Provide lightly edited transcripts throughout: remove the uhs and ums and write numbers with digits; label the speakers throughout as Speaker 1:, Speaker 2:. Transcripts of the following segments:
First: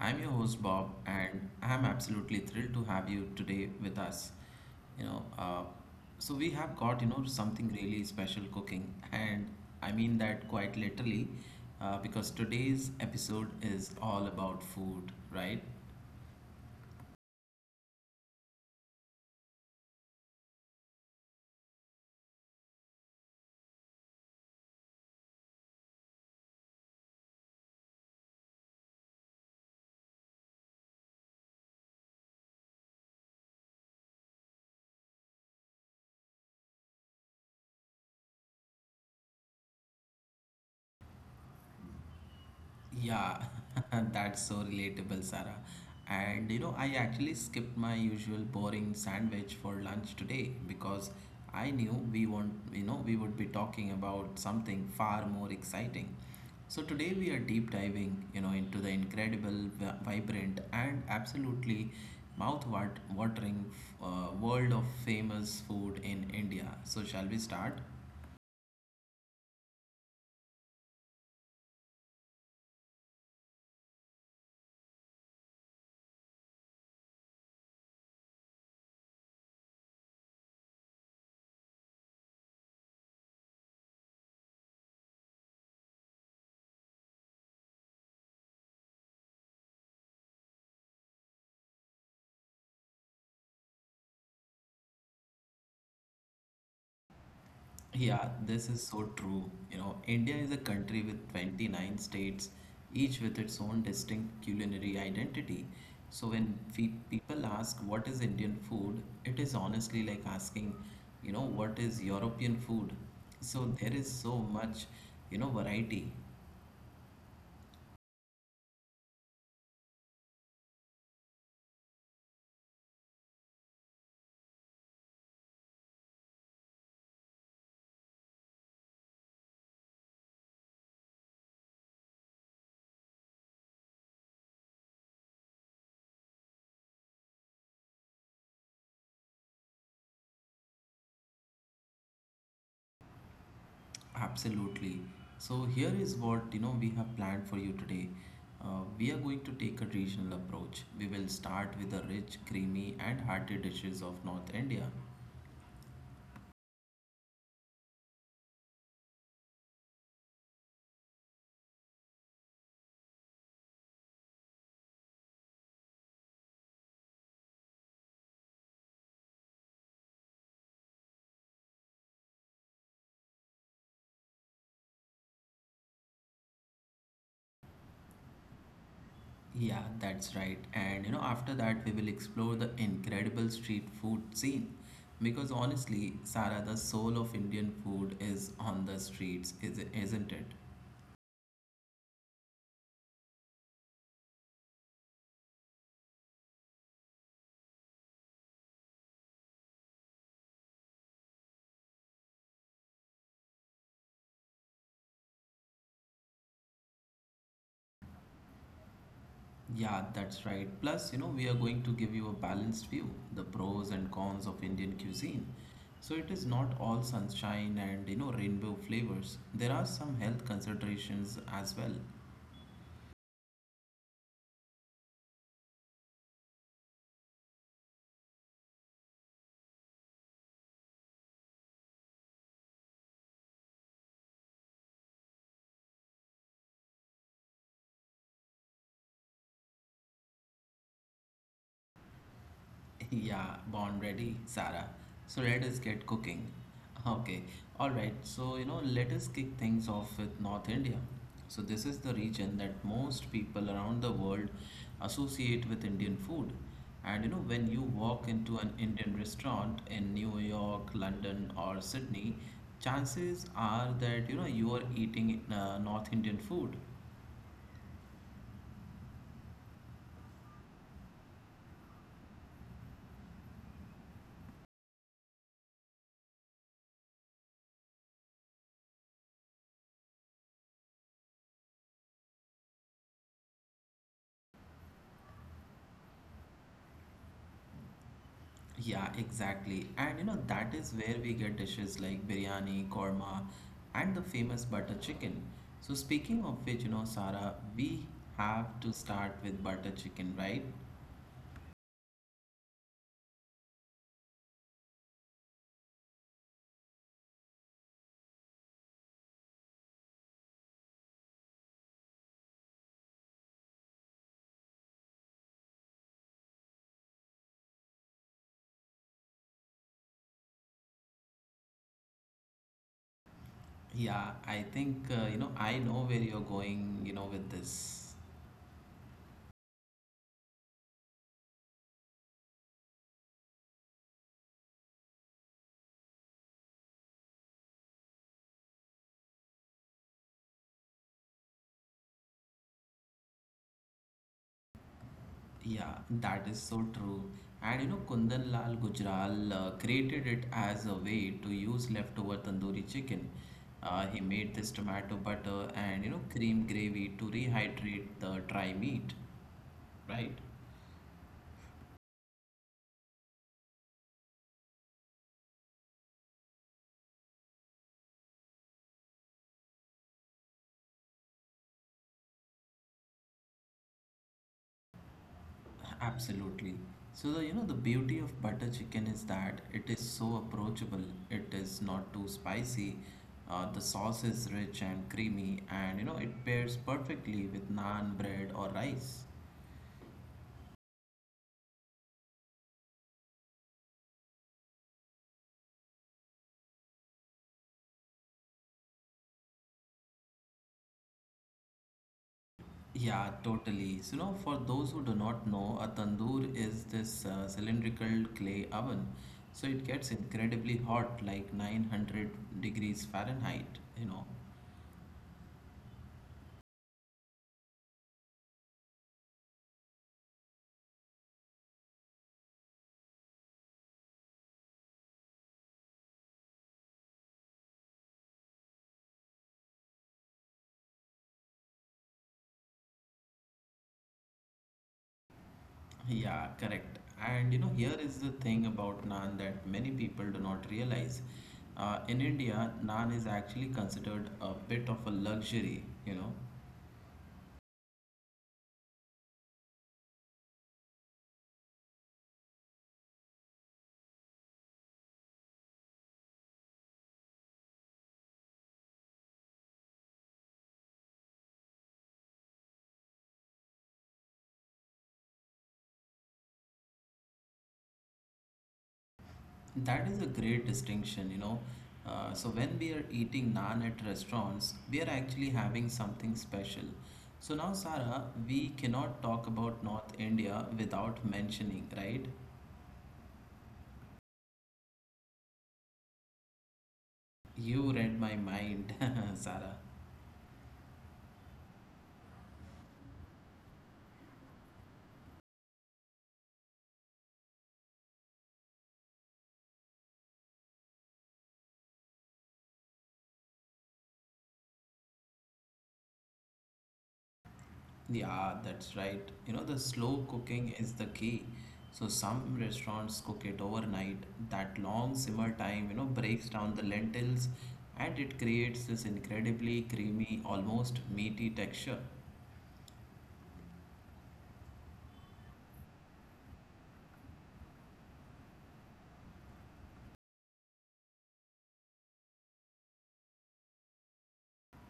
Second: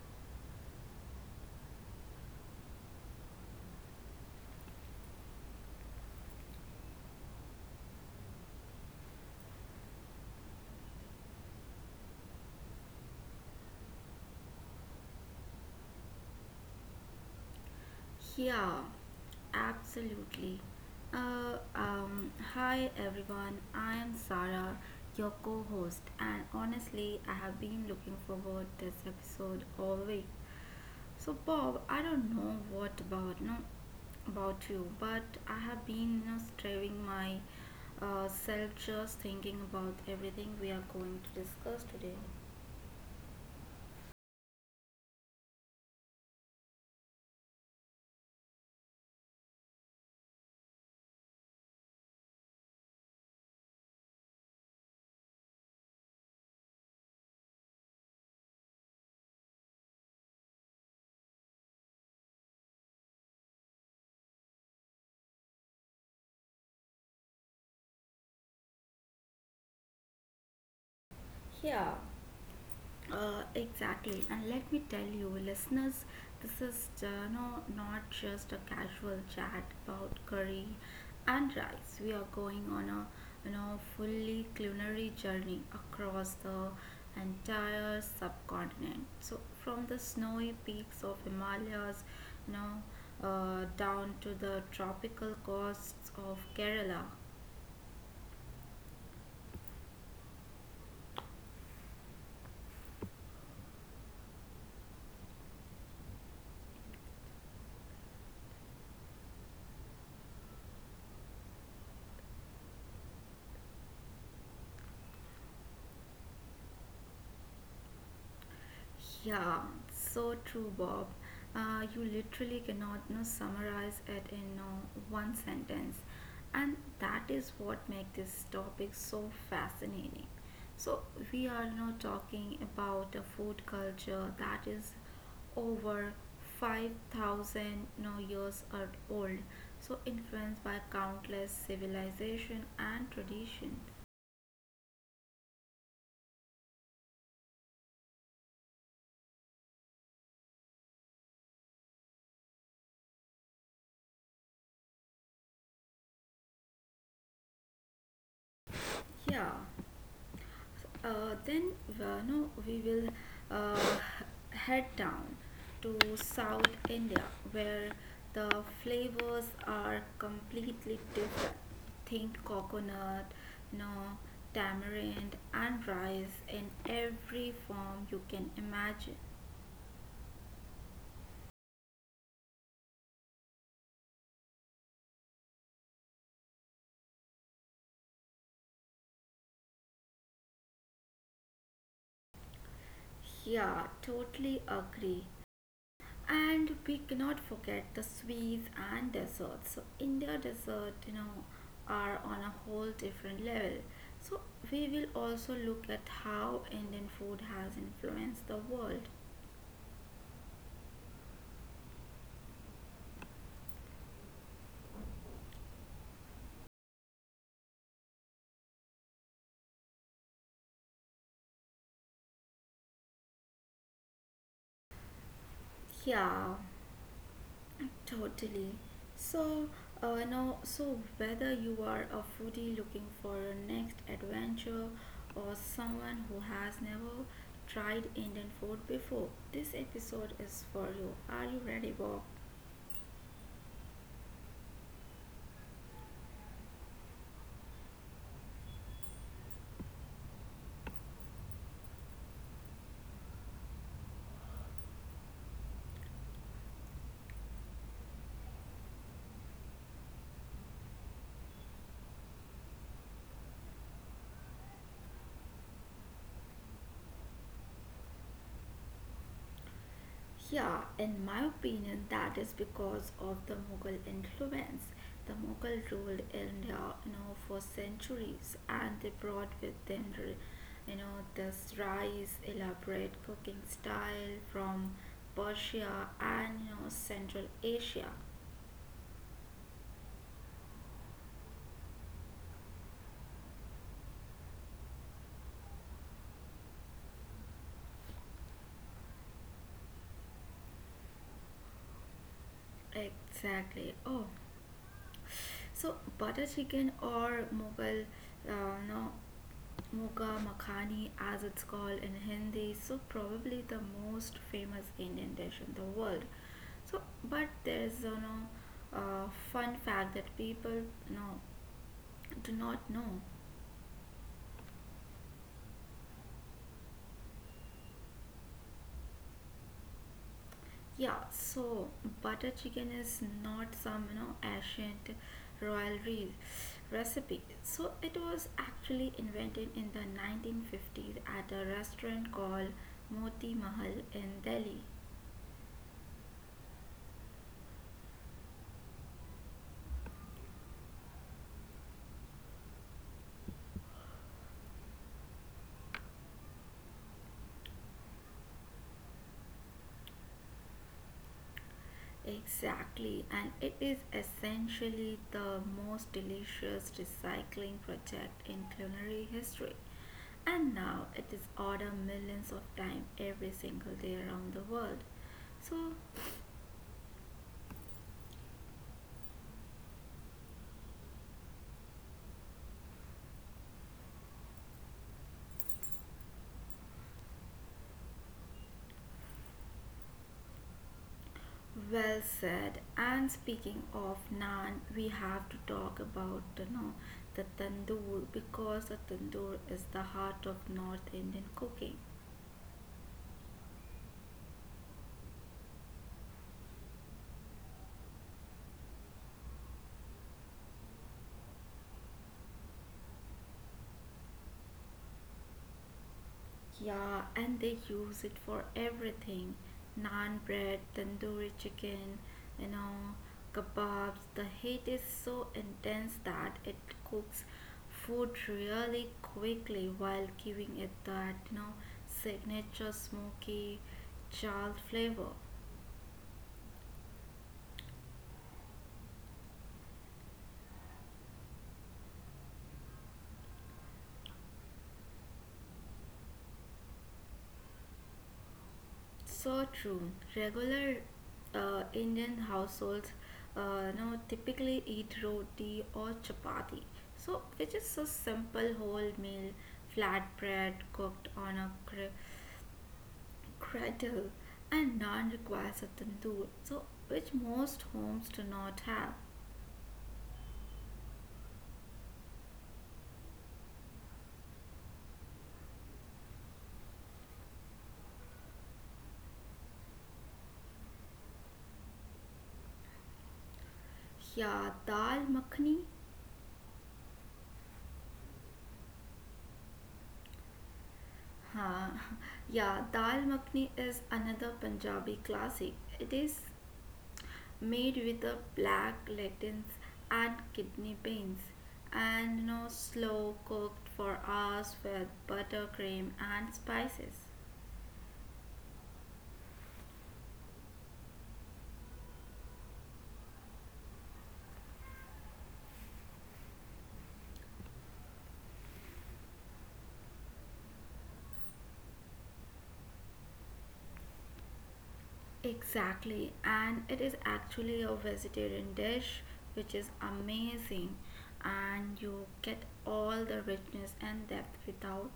Speaker 1: I'm your host, Bob, and I'm absolutely thrilled to have you today with us. You know, uh, so we have got, something really special cooking, and I mean that quite literally because today's episode is all about food, right?
Speaker 2: Yeah, absolutely. Hi everyone, I am Sarah, your co host, and honestly, I have been looking forward this episode all week. So, Bob, I don't know what about no about you, but I have been striving my self just thinking about everything we are going to discuss today.
Speaker 1: Yeah, that's so relatable, Sarah. And you know, I actually skipped my usual boring sandwich for lunch today because I knew we won't, you know, we would be talking about something far more exciting. So today we are deep diving, you know, into the incredible, vibrant, and absolutely mouth-watering world of famous food in India. So shall we start?
Speaker 2: Yeah. Exactly, and let me tell you, listeners, this is not just a casual chat about curry and rice. We are going on a fully culinary journey across the entire subcontinent. So from the snowy peaks of Himalayas, you know, down to the tropical coasts of Kerala.
Speaker 1: Yeah, this is so true. You know, India is a country with 29 states, each with its own distinct culinary identity. So when people ask what is Indian food, it is honestly like asking, you know, what is European food? So there is so much, you know, variety.
Speaker 2: Yeah, so true, Bob. You literally cannot summarize it in one sentence, and that is what makes this topic so fascinating. So we are now talking about a food culture that is over 5,000 years are old, so influenced by countless civilization and tradition.
Speaker 1: Absolutely. So here is what, you know, we have planned for you today. We are going to take a regional approach. We will start with the rich, creamy, and hearty dishes of North India.
Speaker 2: Yeah. Then no, we will uh, head down to South India where the flavors are completely different. Think coconut, no tamarind and rice in every form you can imagine.
Speaker 1: Yeah, that's right. And you know, after that, we will explore the incredible street food scene. Because honestly, Sara, the soul of Indian food is on the streets, isn't it?
Speaker 2: Yeah, totally agree. And we cannot forget the sweets and desserts. So India dessert, are on a whole different level. So we will also look at how Indian food has influenced the world.
Speaker 1: Yeah, that's right. Plus, you know, we are going to give you a balanced view, the pros and cons of Indian cuisine. So it is not all sunshine and, you know, rainbow flavors. There are some health considerations as well.
Speaker 2: Yeah, totally. So no. so whether you are a foodie looking for your next adventure or someone who has never tried Indian food before, this episode is for you. Are you ready, Bob?
Speaker 1: Yeah, born ready, Sarah. So let us get cooking. Okay, alright. So, you know, let us kick things off with North India. So this is the region that most people around the world associate with Indian food. And you know, when you walk into an Indian restaurant in New York, London, or Sydney, chances are that you know you are eating North Indian food.
Speaker 2: Yeah, in my opinion, that is because of the Mughal influence. The Mughal ruled India, for centuries, and they brought with them, this rice, elaborate cooking style from Persia and Central Asia.
Speaker 1: Yeah, exactly. And you know, that is where we get dishes like biryani, korma, and the famous butter chicken. So, speaking of which, you know, Sara, we have to start with butter chicken, right?
Speaker 2: Exactly. Oh, so butter chicken or Mughal, uh, no Moka Makhani, as it's called in Hindi, so probably the most famous Indian dish in the world. So, but there is fun fact that people know do not know.
Speaker 1: Yeah, I think, you know, I know where you're going, you know, with this.
Speaker 2: Yeah, so butter chicken is not some ancient royalty recipe. So it was actually invented in the 1950s at a restaurant called Moti Mahal in Delhi.
Speaker 1: Yeah, that is so true. And you know, Kundan Lal Gujral created it as a way to use leftover tandoori chicken. He made this tomato butter and you know, cream gravy to rehydrate the dry meat, right?
Speaker 2: Exactly, and it is essentially the most delicious recycling project in culinary history. And now it is ordered millions of times every single day around the world. So,
Speaker 1: Absolutely. So the, you know the beauty of butter chicken is that it is so approachable. It is not too spicy. The sauce is rich and creamy, and you know it pairs perfectly with naan, bread, or rice.
Speaker 2: well said. And speaking of naan, we have to talk about the tandoor because the tandoor is the heart of North Indian cooking.
Speaker 1: Yeah, totally. So, you know, for those who do not know, a tandoor is this cylindrical clay oven. So it gets incredibly hot, like 900 degrees Fahrenheit, you know.
Speaker 2: Yeah, and they use it for everything naan bread, tandoori chicken, you know, kebabs. The heat is so intense that it cooks food really quickly while giving it that, signature smoky charred flavor.
Speaker 1: Yeah, correct. And you know, here is the thing about naan that many people do not realize. In India, naan is actually considered a bit of a luxury, you know.
Speaker 2: So true. Regular Indian households now typically eat roti or chapati. So, which is a simple whole meal, flatbread cooked on a cradle, and naan requires a tandoor. So, which most homes do not have.
Speaker 1: That is a great distinction, you know. So when we are eating naan at restaurants, we are actually having something special. So now, Sara, we cannot talk about North India without mentioning, right?
Speaker 2: Yeah, dal makhni.
Speaker 1: You read my mind, Sara.
Speaker 2: Huh. Yeah, dal makhni is another Punjabi classic. It is made with a black lentils and kidney beans, and no slow cooked for hours with buttercream and spices.
Speaker 1: Yeah, that's right. You know, the slow cooking is the key. So some restaurants cook it overnight. That long simmer time, you know, breaks down the lentils and it creates this incredibly creamy, almost meaty texture.
Speaker 2: Exactly, and it is actually a vegetarian dish which is amazing, and you get all the richness and depth without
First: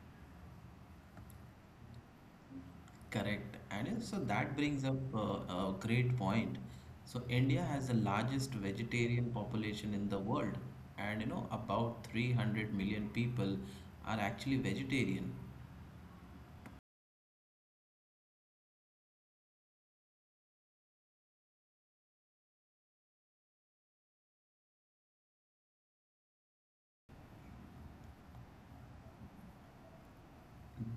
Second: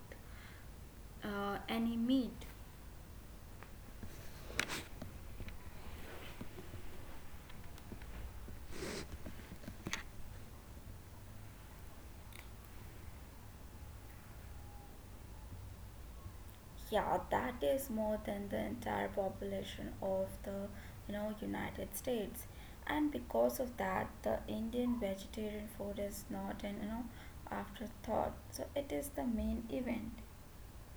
Speaker 2: any meat.
Speaker 1: Correct. And so that brings up a great point. So India has the largest vegetarian population in the world, and you know about 300 million people are actually vegetarian.
Speaker 2: Yeah, that is more than the entire population of the United States. And because of that, the Indian vegetarian food is not an afterthought. So it is the main event.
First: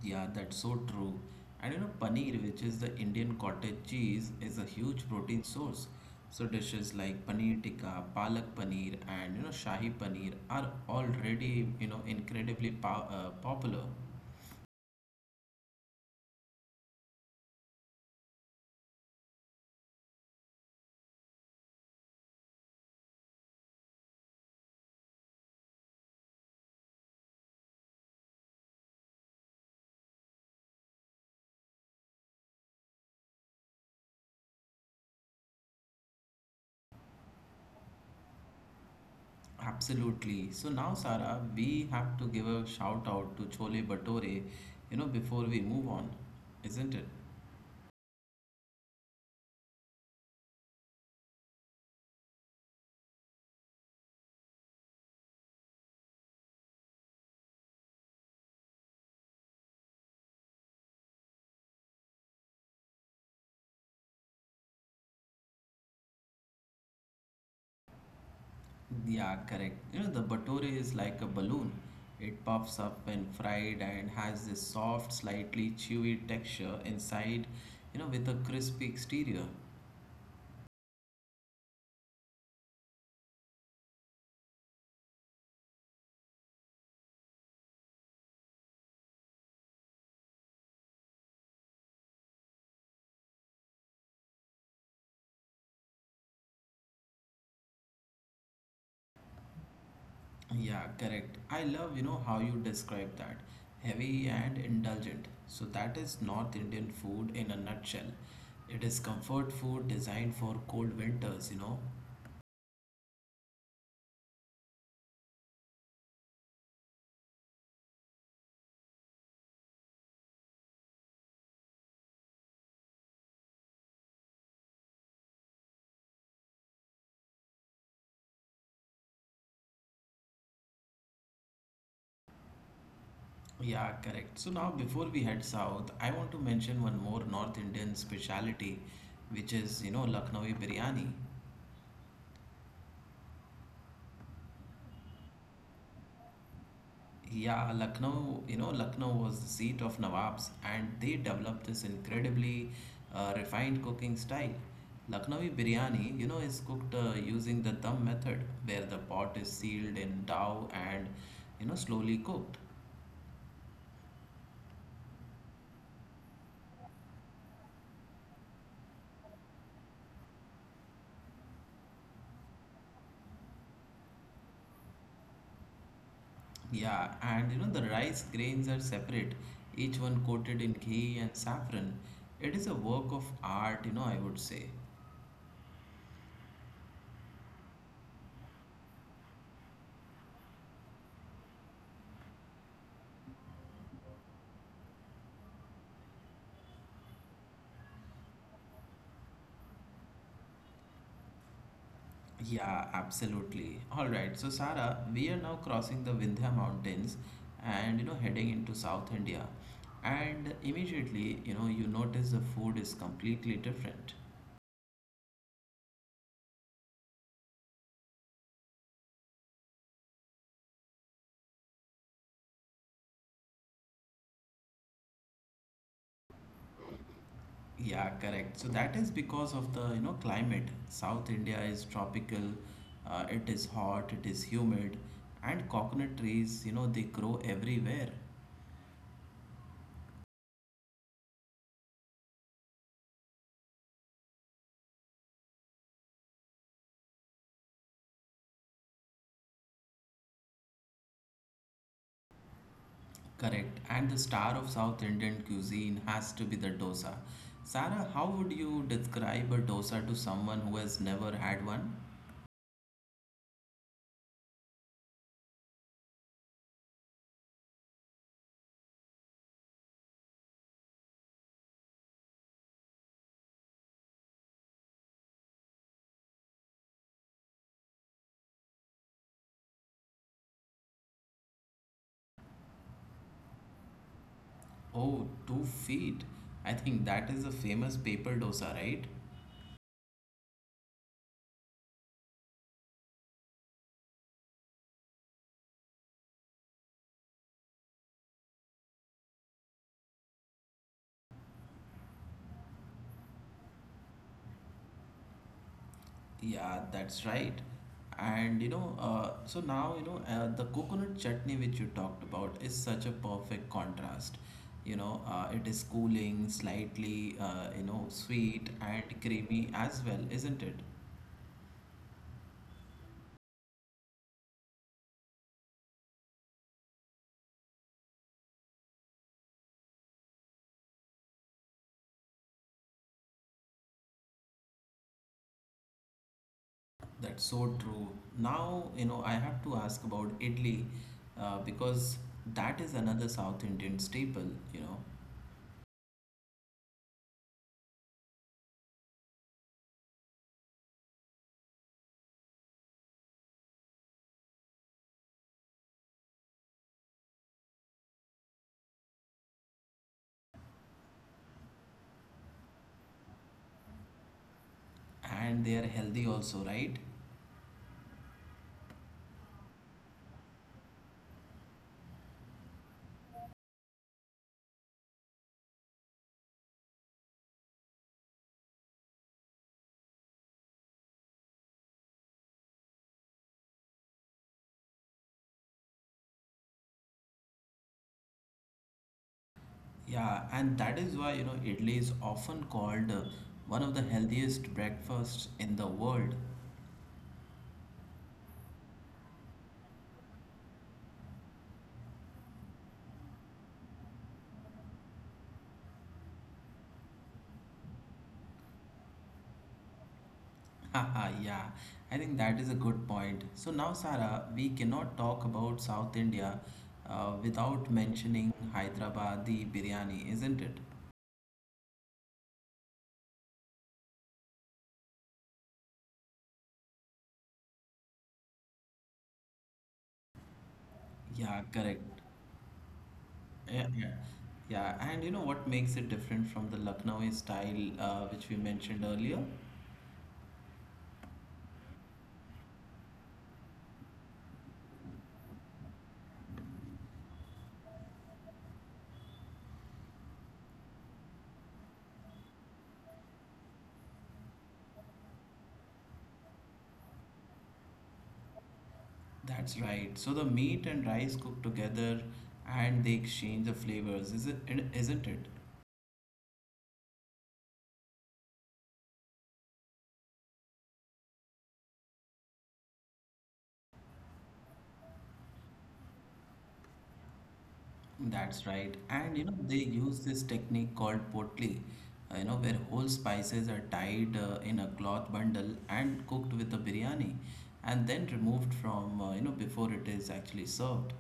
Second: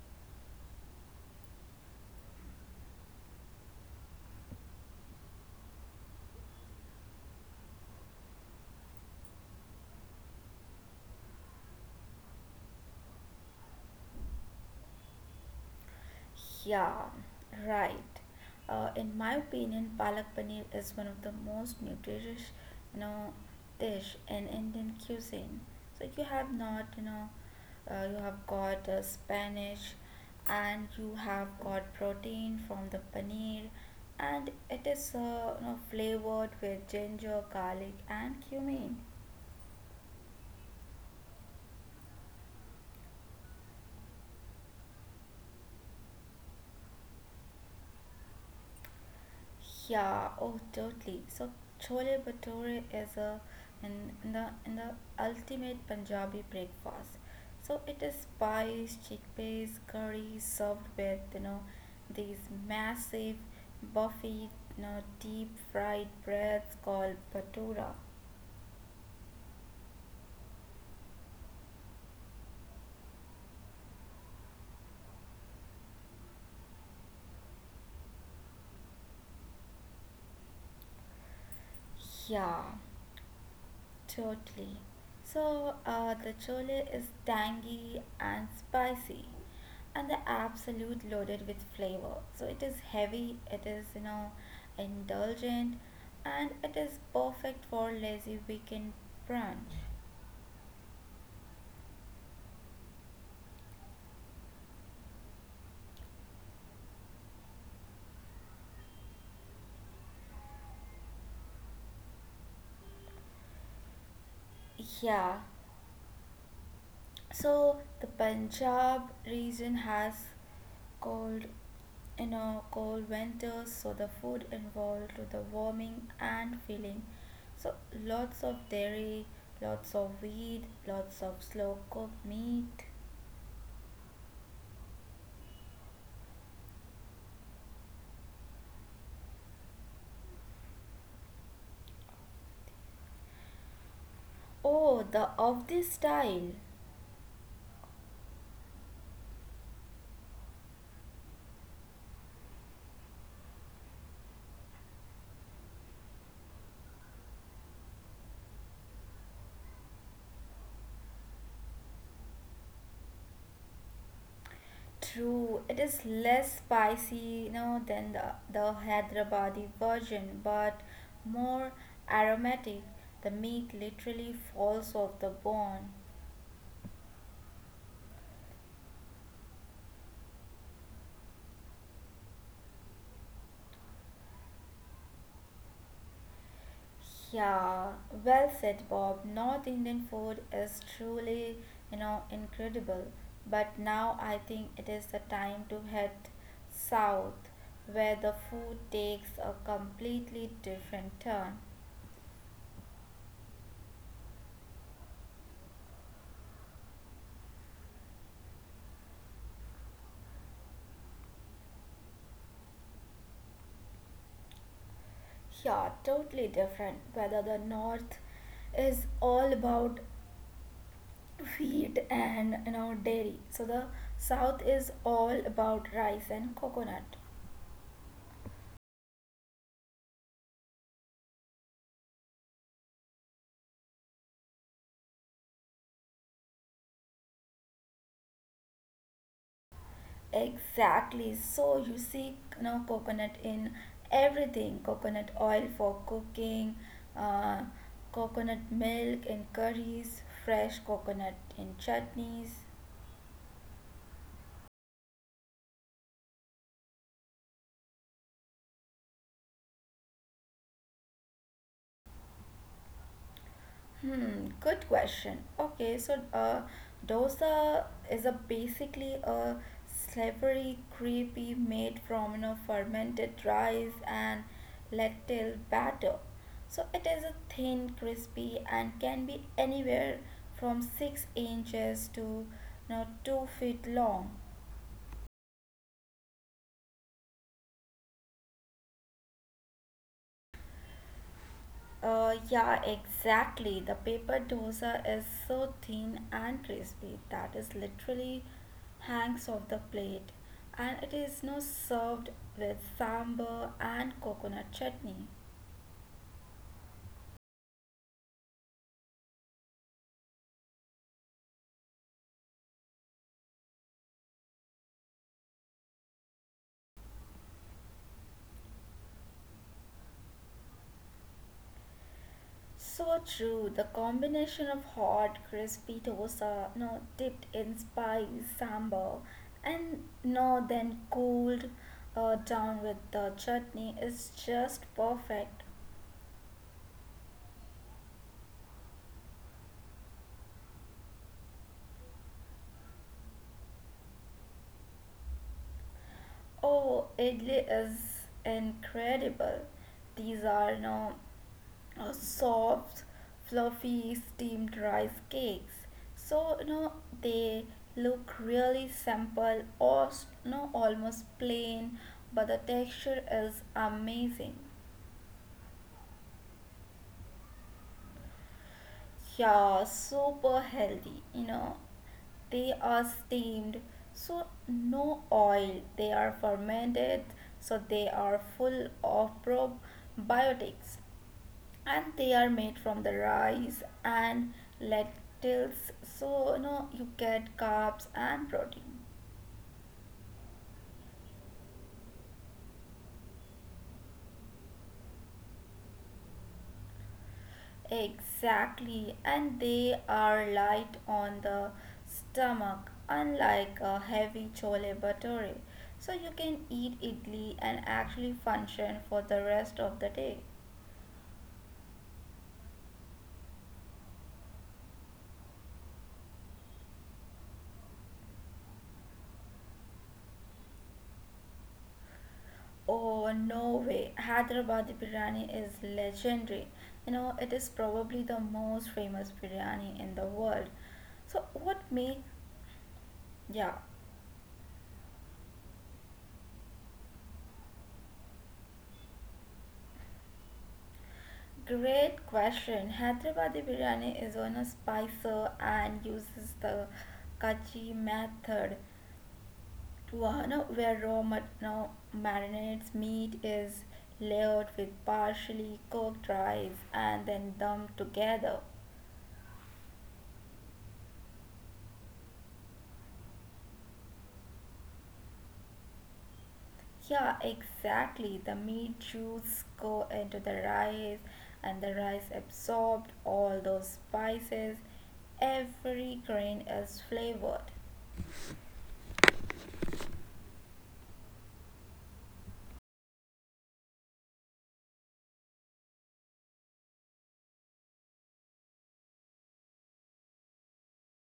Speaker 1: Yeah, that's so true. And you know paneer, which is the Indian cottage cheese, is a huge protein source. So dishes like paneer tikka, palak paneer, and you know shahi paneer are already you know incredibly po popular.
Speaker 2: Yeah, right. In my opinion, palak paneer is one of the most nutritious, you know, dish in Indian cuisine. So you have not, you have got Spanish, and you have got protein from the paneer, and it is, flavored with ginger, garlic, and cumin.
Speaker 1: Absolutely. So now, Sara, we have to give a shout out to Chole Bhature, you know, before we move on, isn't it?
Speaker 2: Yeah, oh totally. So chole bhature is a in the ultimate Punjabi breakfast. So it is spice, chickpeas, curry served with these massive buffy deep fried breads called bhatura.
Speaker 1: Yeah, correct. You know, the bhature is like a balloon. It puffs up when fried and has this soft, slightly chewy texture inside, you know, with a crispy exterior.
Speaker 2: Yeah. Totally. So the chole is tangy and spicy, and the absolute loaded with flavor. So it is heavy, it is indulgent, and it is perfect for lazy weekend brunch.
Speaker 1: Yeah, correct. I love, you know, how you describe that. Heavy and indulgent. So that is North Indian food in a nutshell. It is comfort food designed for cold winters, you know.
Speaker 2: Yeah, so the Punjab region has cold, cold winters. So the food involved with the warming and filling. So lots of dairy, lots of wheat, lots of slow cooked meat.
Speaker 1: Yeah, correct. So now before we head south, I want to mention one more North Indian specialty, which is, you know, Lucknowi biryani.
Speaker 2: Oh, the of this style.
Speaker 1: Yeah, Lucknow, you know, Lucknow was the seat of Nawabs, and they developed this incredibly refined cooking style. Lucknowi biryani, you know, is cooked using the dum method, where the pot is sealed in dough and, you know, slowly cooked.
Speaker 2: True, it is less spicy, than the Hyderabadi version, but more aromatic. The meat literally falls off the bone.
Speaker 1: Yeah, and you know, the rice grains are separate, each one coated in ghee and saffron. It is a work of art, you know, I would say.
Speaker 2: Yeah, well said, Bob. North Indian food is truly, incredible. But now I think it is the time to head south, where the food takes a completely different turn.
Speaker 1: Yeah, absolutely. All right. So, Sara, we are now crossing the Vindhya Mountains and you know heading into South India. And immediately, you know, you notice the food is completely different.
Speaker 2: Yeah, totally different. Whether the north is all about wheat and dairy, so the south is all about rice and coconut.
Speaker 1: Yeah, correct. So that is because of the, you know, climate. South India is tropical. It is hot, it is humid, and coconut trees, you know, they grow everywhere.
Speaker 2: Exactly. So you see, coconut in everything. Coconut oil for cooking, uh, coconut milk in curries, fresh coconut in chutneys.
Speaker 1: Correct. And the star of South Indian cuisine has to be the dosa. Sarah, how would you describe a dosa to someone who has never had one?
Speaker 2: Hmm, good question. Okay, so dosa is a basically a savory gravy made from fermented rice and lentil batter. So it is a thin, crispy, and can be anywhere from 6 inches to 2 feet long.
Speaker 1: Oh, 2 feet. I think that is a famous paper dosa, right?
Speaker 2: Yeah, exactly. The paper dosa is so thin and crispy that is literally hangs off the plate, and it is now served with sambar and coconut chutney.
Speaker 1: Yeah, that's right. And you know, so now you know the coconut chutney which you talked about is such a perfect contrast. You know, it is cooling, slightly you know sweet and creamy as well, isn't it?
Speaker 2: So true. The combination of hot, crispy dosa, no dipped in spice sambar, and no then cooled down with the chutney is just perfect.
Speaker 1: That's so true. Now, you know, I have to ask about idli because that is another South Indian staple, you know,
Speaker 2: Oh, Italy is incredible. These are now soft, fluffy steamed rice cakes. So they look really simple or almost plain, but the texture is amazing.
Speaker 1: and they are healthy also, right?
Speaker 2: Yeah, super healthy, They are steamed, so no oil. They are fermented, so they are full of probiotics. And they are made from the rice and lentils, so you get carbs and protein.
Speaker 1: Yeah, and that is why, you know, idli is often called one of the healthiest breakfasts in the world.
Speaker 2: Exactly, and they are light on the stomach, unlike a heavy chole bhature. So you can eat idli and actually function for the rest of the day.
Speaker 1: Haha, yeah, I think that is a good point. So now, Sara, we cannot talk about South India without mentioning Hyderabadi biryani, isn't it?
Speaker 2: Oh, no way. Hyderabadi biryani is legendary. It is probably the most famous biryani in the world. So
Speaker 1: Yeah,
Speaker 2: what
Speaker 1: correct.
Speaker 2: make yeah,
Speaker 1: Yeah, yeah. And you know what makes it different from the Lucknowi style, which we mentioned earlier?
Speaker 2: great question. Hyderabadi biryani is on a spicer and uses the kachi method to where raw mat- no, marinates meat is layered with partially cooked rice and then dumped together.
Speaker 1: That's right. So the meat and rice cook together, and they exchange the flavors, isn't it?
Speaker 2: Yeah, exactly. The meat juice go into the rice and the rice absorbed all those spices. Every grain is flavored.
Speaker 1: That's right. And you know they use this technique called potli, you know where whole spices are tied in a cloth bundle and cooked with the biryani, and then removed from you know before it is actually served.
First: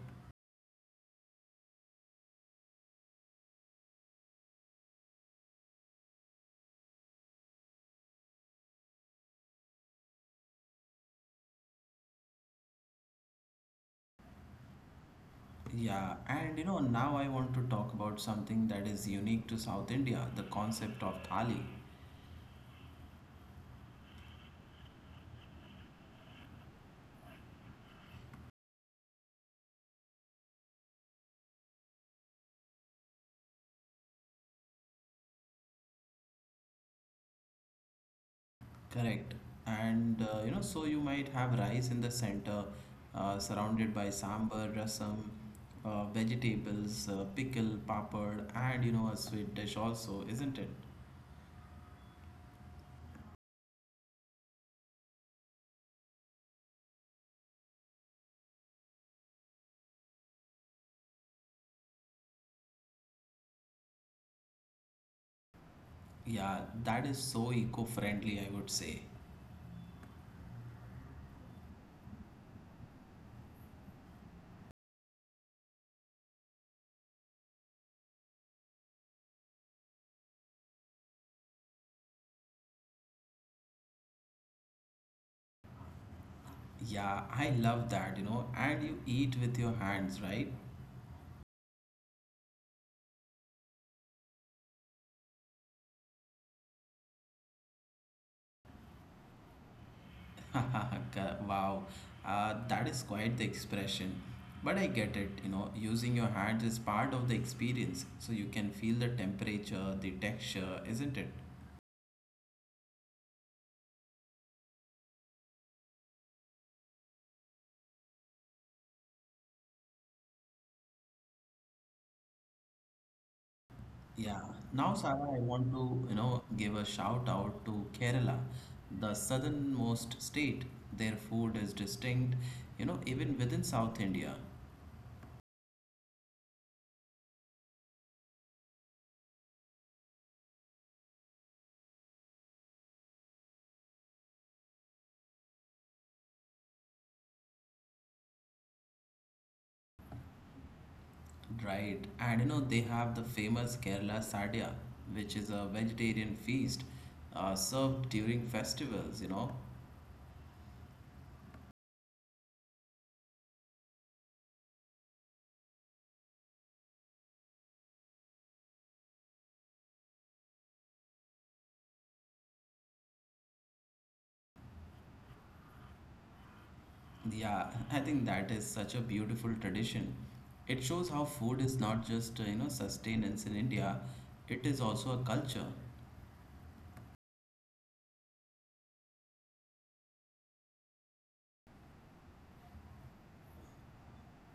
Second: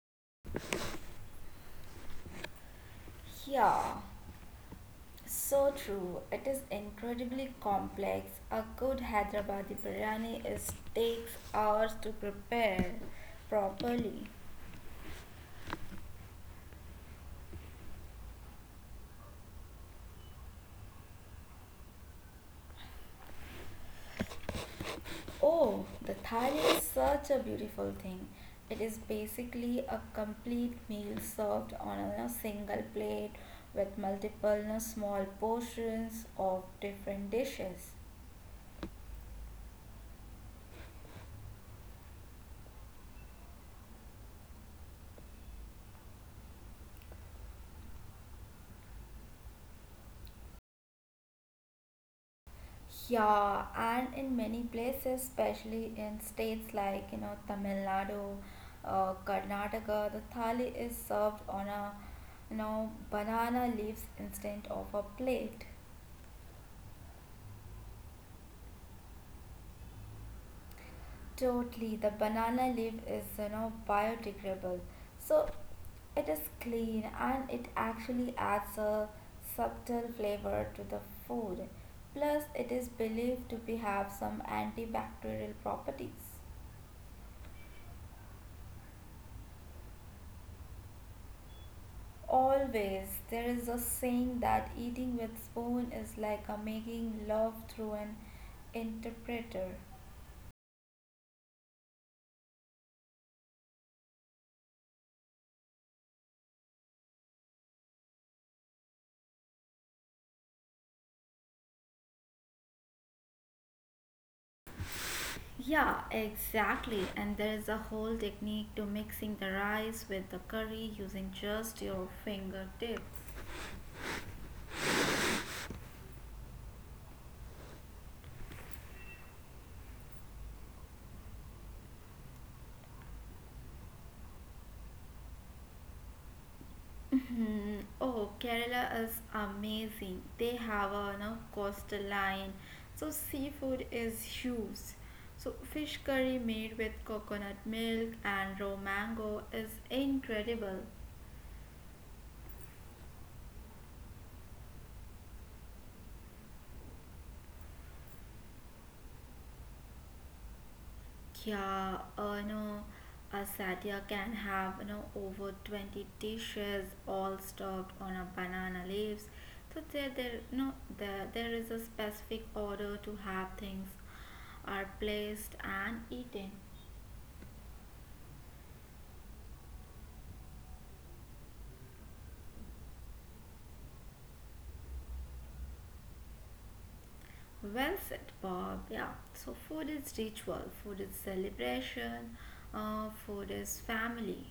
Speaker 2: Yeah. So true. It is incredibly complex. A good Hyderabadi biryani is takes hours to prepare properly.
Speaker 1: Yeah, and you know, now I want to talk about something that is unique to South India, the concept of thali.
Speaker 2: Oh, the thali is such a beautiful thing. It is basically a complete meal served on a single plate with multiple small portions of different dishes.
Speaker 1: Correct. And you know, so you might have rice in the center, surrounded by sambar, rasam, vegetables, pickle, papad, and you know, a sweet dish also, isn't it?
Speaker 2: Yeah, and in many places, especially in states like, Tamil Nadu, Karnataka, the thali is served on a, banana leaves instead of a plate.
Speaker 1: Yeah, that is so eco-friendly, I would say.
Speaker 2: Totally, the banana leaf is, biodegradable. So it is clean and it actually adds a subtle flavor to the food. Plus, it is believed to be have some antibacterial properties.
Speaker 1: Yeah, I love that, you know, and you eat with your hands, right?
Speaker 2: Always, there is a saying that eating with spoon is like a making love through an interpreter.
Speaker 1: Wow, that is quite the expression. But I get it, you know, using your hands is part of the experience, so you can feel the temperature, the texture, isn't it?
Speaker 2: Yeah, exactly. And there is a whole technique to mixing the rice with the curry using just your fingertips.
Speaker 1: Yeah. Now, Sarah, I want to, you know, give a shout out to Kerala, the southernmost state. Their food is distinct, you know, even within South India.
Speaker 2: Mhm. Oh, Kerala is amazing. They have a coastline, so seafood is huge. So fish curry made with coconut milk and raw mango is incredible.
Speaker 1: Right, and you know they have the famous Kerala Sadya, which is a vegetarian feast served during festivals. You know,
Speaker 2: Yeah, a satya can have over 20 dishes all stuffed on a banana leaves. So there, you know, there is a specific order to have things are placed and eaten.
Speaker 1: yeah, I think that is such a beautiful tradition. It shows how food is not just you know sustenance in India; it is also a culture.
Speaker 2: Well said, Bob. Yeah. So food is ritual. Food is celebration. Food is family.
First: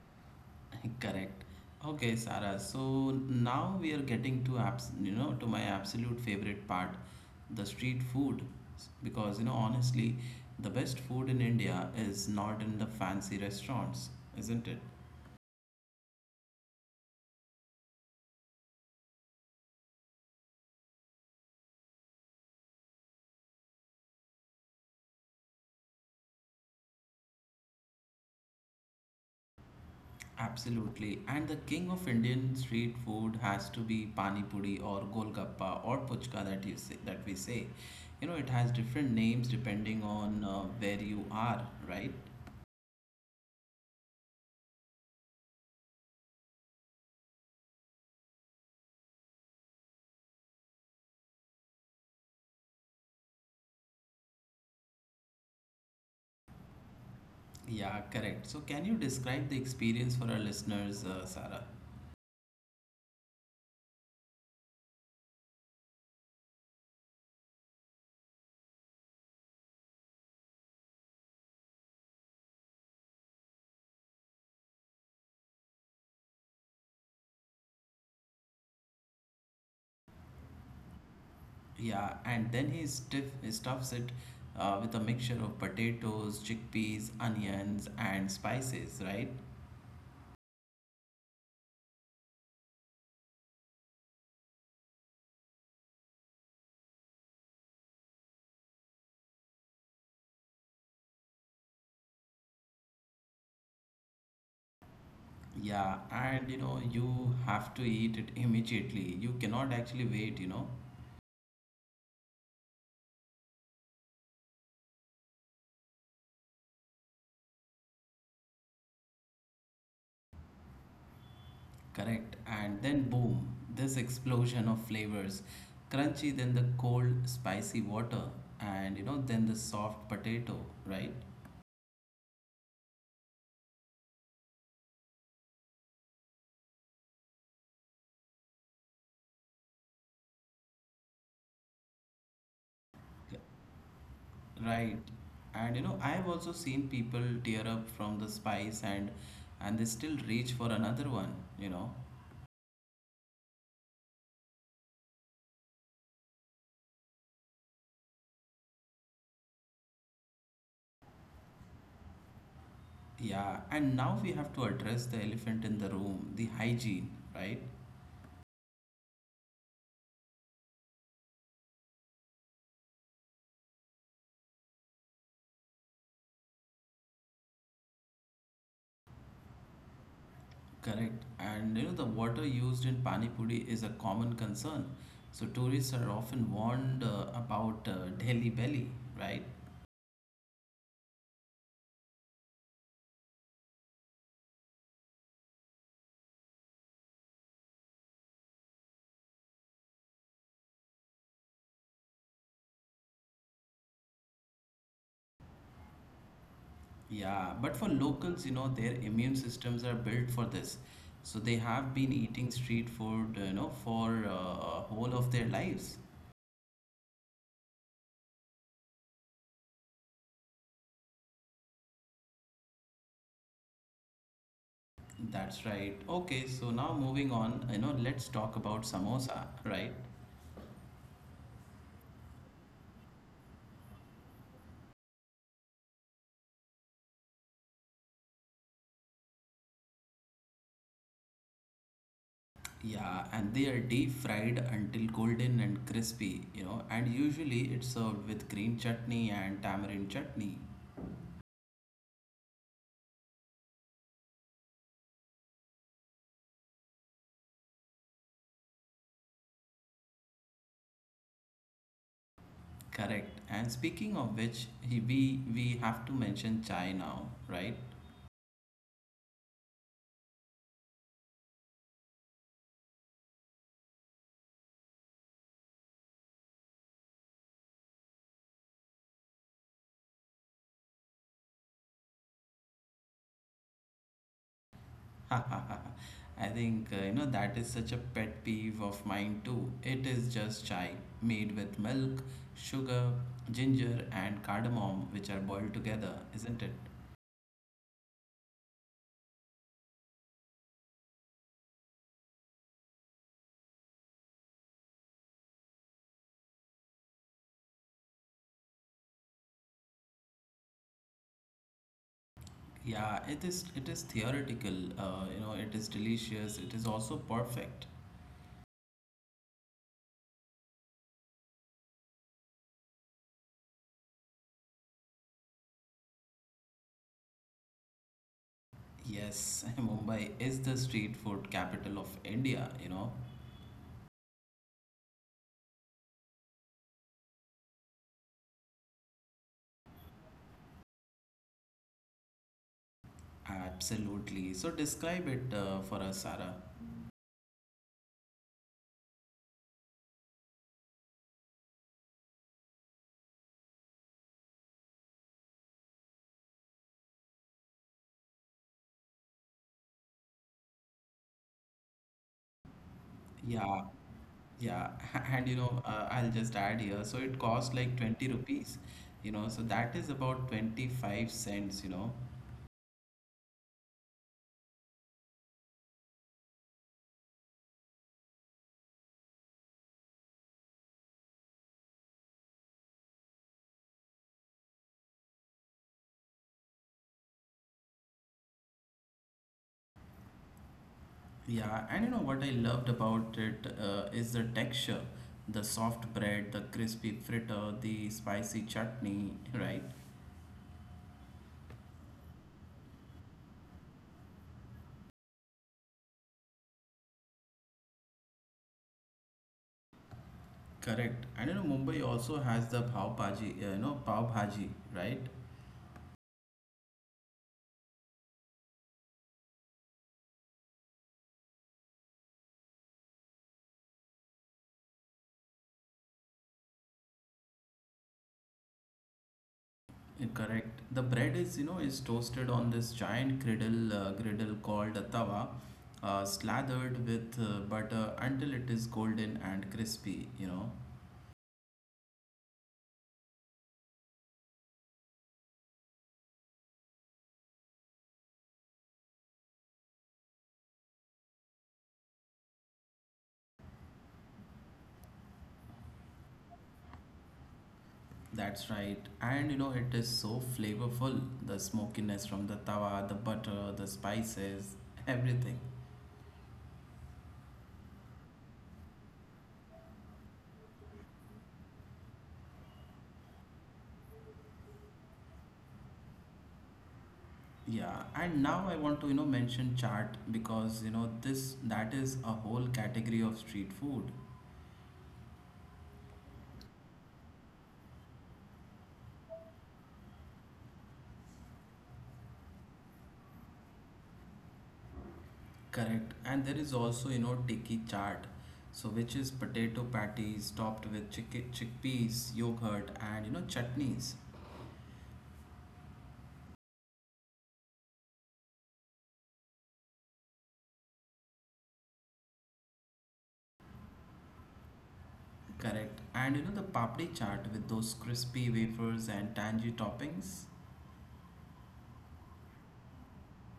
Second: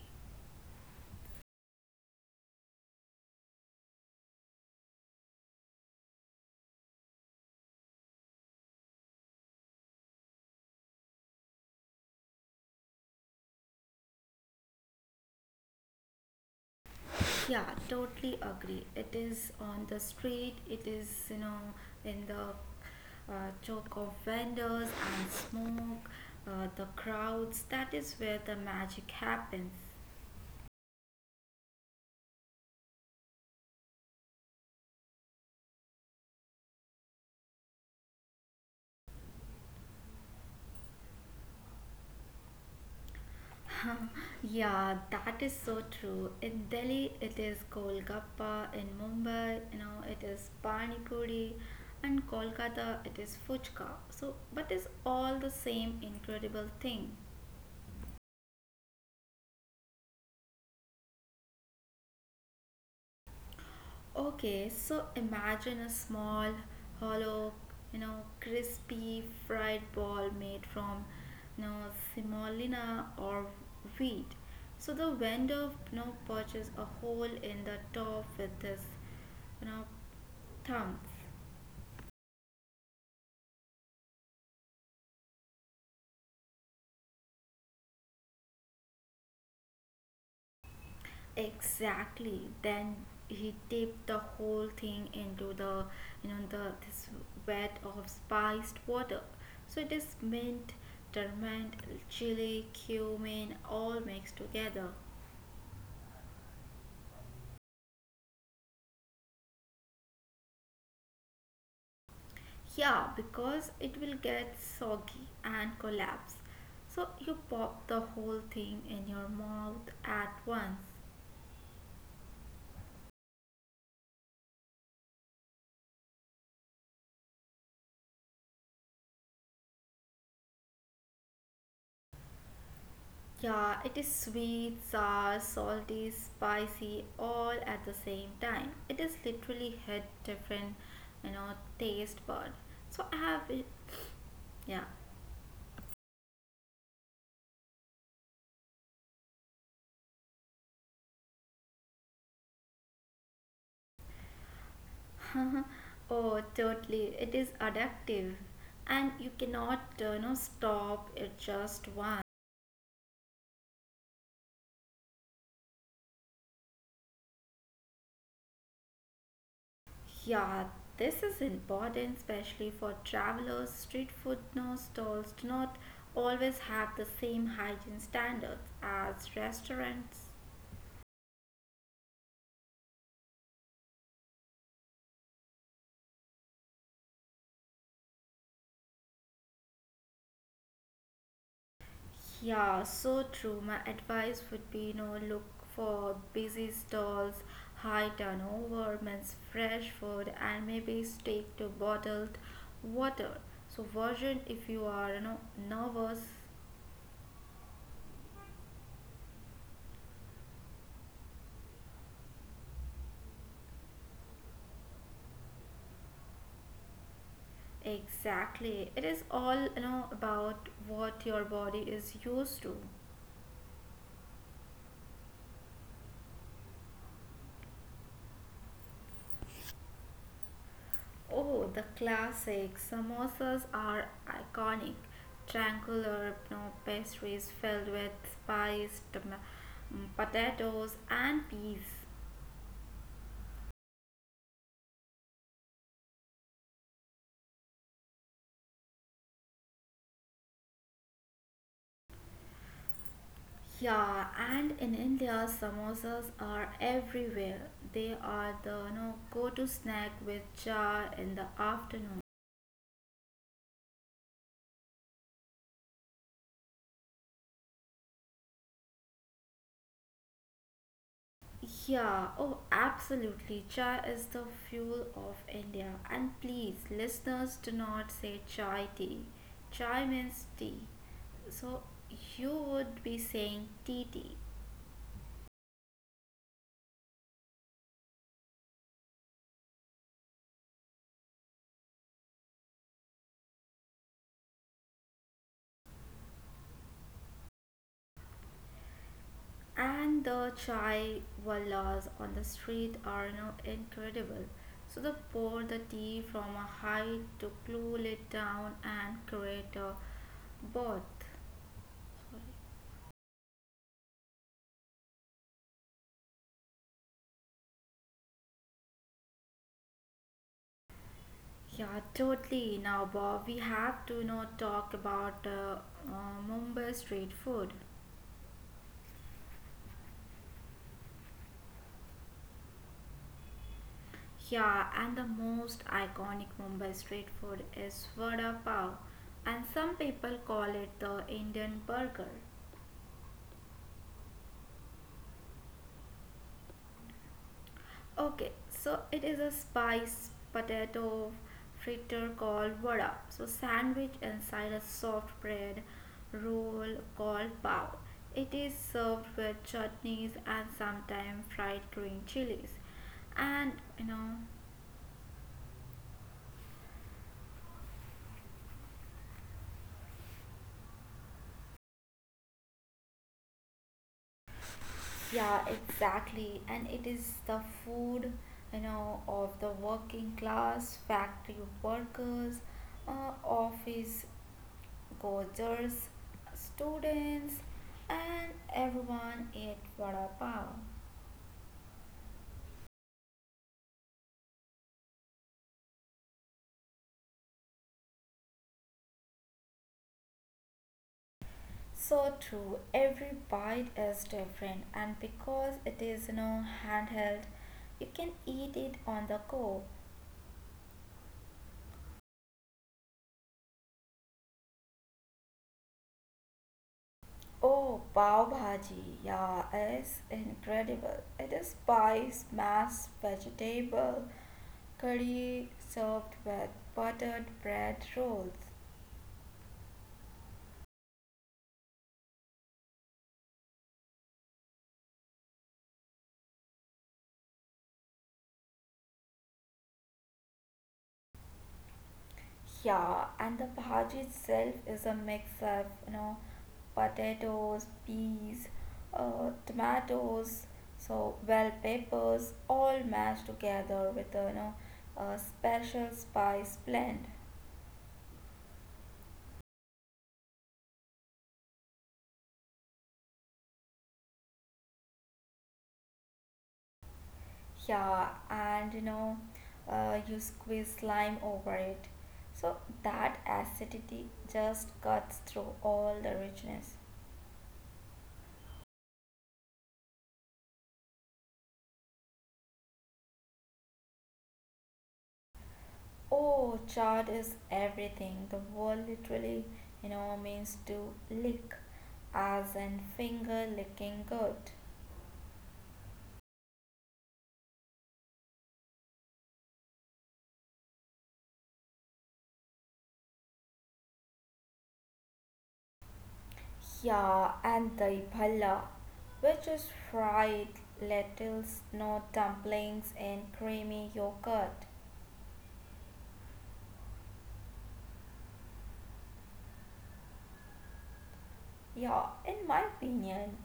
Speaker 1: Correct. Okay, Sarah. So now we are getting to abs you know to my absolute favorite part, the street food. Because you know honestly, the best food in India is not in the fancy restaurants, isn't it?
Speaker 2: Yeah, totally agree. It is on the street, it is, in the choke of vendors and smoke, the crowds. That is where the magic happens.
Speaker 1: Absolutely. And the king of Indian street food has to be pani puri or golgappa or puchka that you say that we say. You know, it has different names depending on where you are, right?
Speaker 2: Yeah, that is so true. In Delhi, it is Golgappa. In Mumbai, it is Pani Puri. And Kolkata, it is Fuchka. So, but it's all the same incredible thing.
Speaker 1: Yeah, correct. So, can you describe the experience for our listeners, Sarah?
Speaker 2: Okay, so imagine a small, hollow, crispy fried ball made from, you know, semolina or wheat. So the vendor, punches a hole in the top with this, you know, thumb.
Speaker 1: Yeah, and then he stuffs it with a mixture of potatoes, chickpeas, onions, and spices, right?
Speaker 2: Exactly. Then he dipped the whole thing into the you know the this vat of spiced water. So it is mint, turmeric, chili, cumin all mixed together.
Speaker 1: Yeah, and you know, you have to eat it immediately. You cannot actually wait, you know.
Speaker 2: Yeah, because it will get soggy and collapse. So you pop the whole thing in your mouth at once.
Speaker 1: Correct. And then, boom, this explosion of flavors. Crunchy, then the cold, spicy water, and you know, then the soft potato, right?
Speaker 2: Yeah, it is sweet, sour, salty, spicy, all at the same time. It is literally hit different, you know, taste bud. So I have it. Yeah.
Speaker 1: Right. And you know, I've also seen people tear up from the spice and they still reach for another one, you know.
Speaker 2: oh, totally. It is addictive, and you cannot, stop it just once.
Speaker 1: Yeah, and now we have to address the elephant in the room, the hygiene, right?
Speaker 2: Yeah, this is important, especially for travelers. Street food no stalls do not always have the same hygiene standards as restaurants.
Speaker 1: Correct. And you know, the water used in pani puri is a common concern. So tourists are often warned about Delhi belly, right?
Speaker 2: Yeah, so true. My advice would be, look for busy stalls, high turnover, means fresh food, and maybe stick to bottled water. So version, if you are, nervous,
Speaker 1: Yeah, but for locals, you know, their immune systems are built for this. So they have been eating street food, you know, for whole of their lives.
Speaker 2: exactly. It is all, about what your body is used to.
Speaker 1: That's right. Okay, so now moving on, you know, let's talk about samosa, right?
Speaker 2: Oh, the classic. Samosas are iconic. Triangular no pastries filled with spiced potatoes and peas.
Speaker 1: Yeah, and they are deep fried until golden and crispy, you know, and usually it's served with green chutney and tamarind chutney.
Speaker 2: Yeah, and in India, samosas are everywhere. They are the no go-to snack with chai in the afternoon.
Speaker 1: Correct. And speaking of which, we have to mention chai now, right?
Speaker 2: Yeah, oh, absolutely. Chai is the fuel of India. And please, listeners, do not say chai tea. Chai means tea. So you would be saying tea tea.
Speaker 1: I think you know that is such a pet peeve of mine too. It is just chai made with milk, sugar, ginger and cardamom which are boiled together, isn't it?
Speaker 2: And the chai wallas on the street are incredible. So they pour the tea from a height to cool it down and create a bath.
Speaker 1: Yeah, it is theoretical. You know, it is delicious. It is also perfect.
Speaker 2: Yeah, totally. Now, Bob, we have to not talk about Mumbai street food.
Speaker 1: Yes, Mumbai is the street food capital of India, you know.
Speaker 2: Yeah, and the most iconic Mumbai street food is vada pav, and some people call it the Indian burger.
Speaker 1: Absolutely. So describe it for us, Sarah.
Speaker 2: Okay, so it is a spice potato fritter called vada. So sandwich inside a soft bread roll called pav. It is served with chutneys and sometimes fried green chilies. And
Speaker 1: Yeah.
Speaker 2: you know,
Speaker 1: Yeah, and you know, I'll just add here. So it cost like 20 rupees, you know, so that is about 25¢, you know.
Speaker 2: yeah, exactly. And it is the food, of the working class, factory workers, office coaches, students, and everyone ate vada pav.
Speaker 1: Yeah, and you know what I loved about it is the texture, the soft bread, the crispy fritter, the spicy chutney, right?
Speaker 2: So true, every bite is different, and because it is no handheld, you can eat it on the go.
Speaker 1: Correct. And you know, Mumbai also has the pav bhaji, you know, pav bhaji, right?
Speaker 2: Oh, pav bhaji, yeah, it's incredible. It is spice, mashed vegetable, curry served with buttered bread rolls.
Speaker 1: Correct. The bread is, you know, is toasted on this griddle called a tawa, slathered with butter until it is golden and crispy, you know.
Speaker 2: Yeah, and the bhaji itself is a mix of, potatoes, peas, tomatoes, so bell peppers, all mashed together with a, a special spice blend.
Speaker 1: That's right. And you know, it is so flavorful. The smokiness from the tawa, the butter, the spices, everything.
Speaker 2: Yeah, and you squeeze lime over it. So that acidity just cuts through all the richness.
Speaker 1: Yeah, and now I want to, you know, mention chaat because, you know, this that is a whole category of street food.
Speaker 2: Oh, chard is everything. The word literally, means to lick, as in finger licking good.
Speaker 1: Correct. And there is also, you know, tiki chaat, so which is potato patties topped with chickpeas, yogurt, and you know, chutneys.
Speaker 2: Yeah, and the bhalla, which is fried lentils, no dumplings in creamy yogurt.
Speaker 1: Correct. And you know, the papdi chaat with those crispy wafers and tangy toppings.
Speaker 2: Yeah, in my opinion,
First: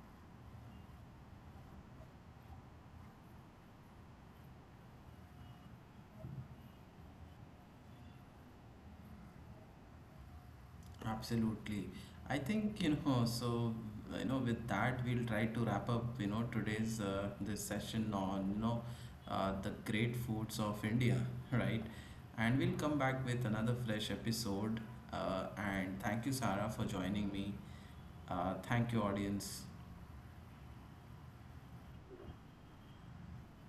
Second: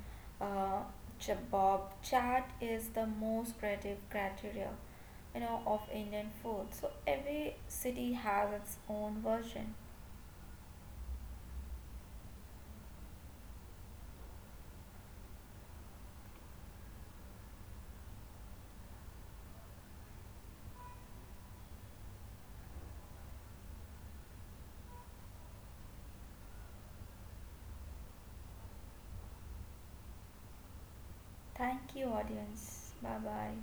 Speaker 2: uh, chabob chaat is the most creative criteria, of Indian food. So every city has its own version.
Speaker 1: Absolutely. I think, you know, with that, we'll try to wrap up, you know, today's this session on, the great foods of India, right? And we'll come back with another fresh episode. And thank you, Sarah, for joining me. Thank you, audience.
Speaker 2: Thank you, audience. Bye bye.